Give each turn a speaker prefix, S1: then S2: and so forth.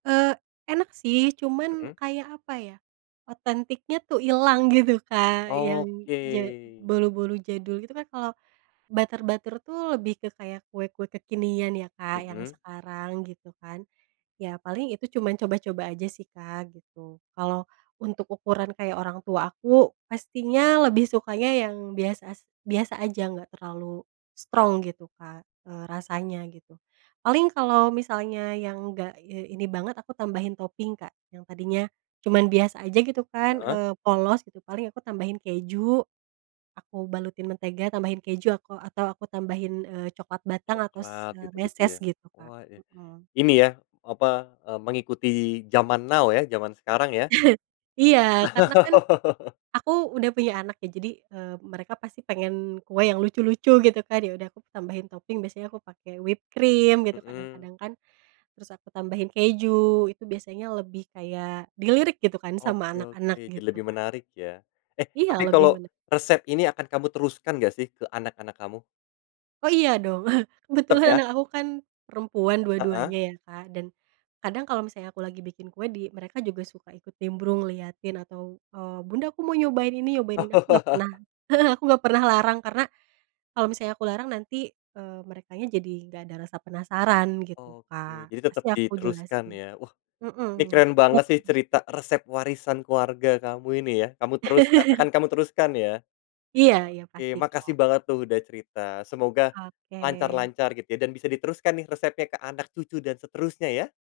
S1: Eee, enak sih, cuman
S2: Mhm.
S1: kayak, apa ya, otentiknya tuh ilang gitu, Kak, yang ja
S2: Oke.
S1: bolu-bolu jadul gitu kan, kalo butter-butter tuh, lebih ke kayak kue-kue kekinian ya, Kak, yang
S2: Mhm.
S1: sekarang, gitu kan. Ya, paling itu cuman coba-coba aja sih, Kak, gitu. Kalo untuk ukuran kayak orang tua aku, pastinya lebih sukanya yang bias as biasa aja, enggak terlalu strong gitu Kak, eee, rasanya, gitu. Paling kalo misalnya yang enggak, eee, ini banget aku tambahin toping Kak, yang tadinya cuman biasa aja gitu kan,
S2: Heeh.
S1: eee, polos gitu paling aku tambahin keju, aku balutin mentega, tambahin keju, aku atau aku tambahin, eee, coklat batang atau s
S2: Coklat,
S1: eee,
S2: gitu-gitu
S1: meses
S2: ya,
S1: gitu, Kak
S2: wah, e
S1: mhm.
S2: ini ya, apa, eee, mengikuti zaman now ya, zaman sekarang, ya.
S1: Iya, karena kan, aku udah punya anak ya jadi, eee, mereka pasti pengen kue yang lucu-lucu gitu kan, ya udah aku tambahin toping biasanya aku pake whipped cream gitu
S2: Mhm.
S1: kadang-kadang kan. Terus, aku tambahin keju, itu biasanya lebih kayak dilirik gitu kan, sama
S2: Oke, oke.
S1: anak-anak,
S2: Jadi
S1: gitu,
S2: lebih
S1: Kak.
S2: menarik, ya. Eh,
S1: Iya,
S2: tapi
S1: lebih
S2: kalo
S1: mene
S2: resep ini, akan kamu teruskan enggak sih ke anak-anak kamu?
S1: Oh, iya dong.
S2: Tetep,
S1: Kebetulan,
S2: ya.
S1: anak aku kan perempuan dua
S2: Heeh.
S1: duanya ya, Kak, dan kadang kalo misalnya aku lagi bikin kue di mereka juga suka ikut nimbrung liatin atau eee, "bunda aku mau nyobain ini, nyobain ini," aku enggak pernah heeh, aku enggak pernah larang karena, kalo misalnya aku larang nanti, eee, merekanya jadi enggak ada rasa penasaran, gitu, Kak,
S2: Oke. Jadi, tetep
S1: pasti aku
S2: diteruskan,
S1: jelasin
S2: ya. Wah, ini
S1: mhm.
S2: keren banget sih cerita resep warisan keluarga kamu ini ya, kamu teruskan akan kamu teruskan, ya.
S1: Iya iya,
S2: Oke,
S1: pasti,
S2: makasih
S1: Kak.
S2: banget tuh udah cerita, semoga
S1: Oke.
S2: lancar-lancar gitu ya dan bisa diteruskan nih resepnya ke anak cucu dan seterusnya, ya!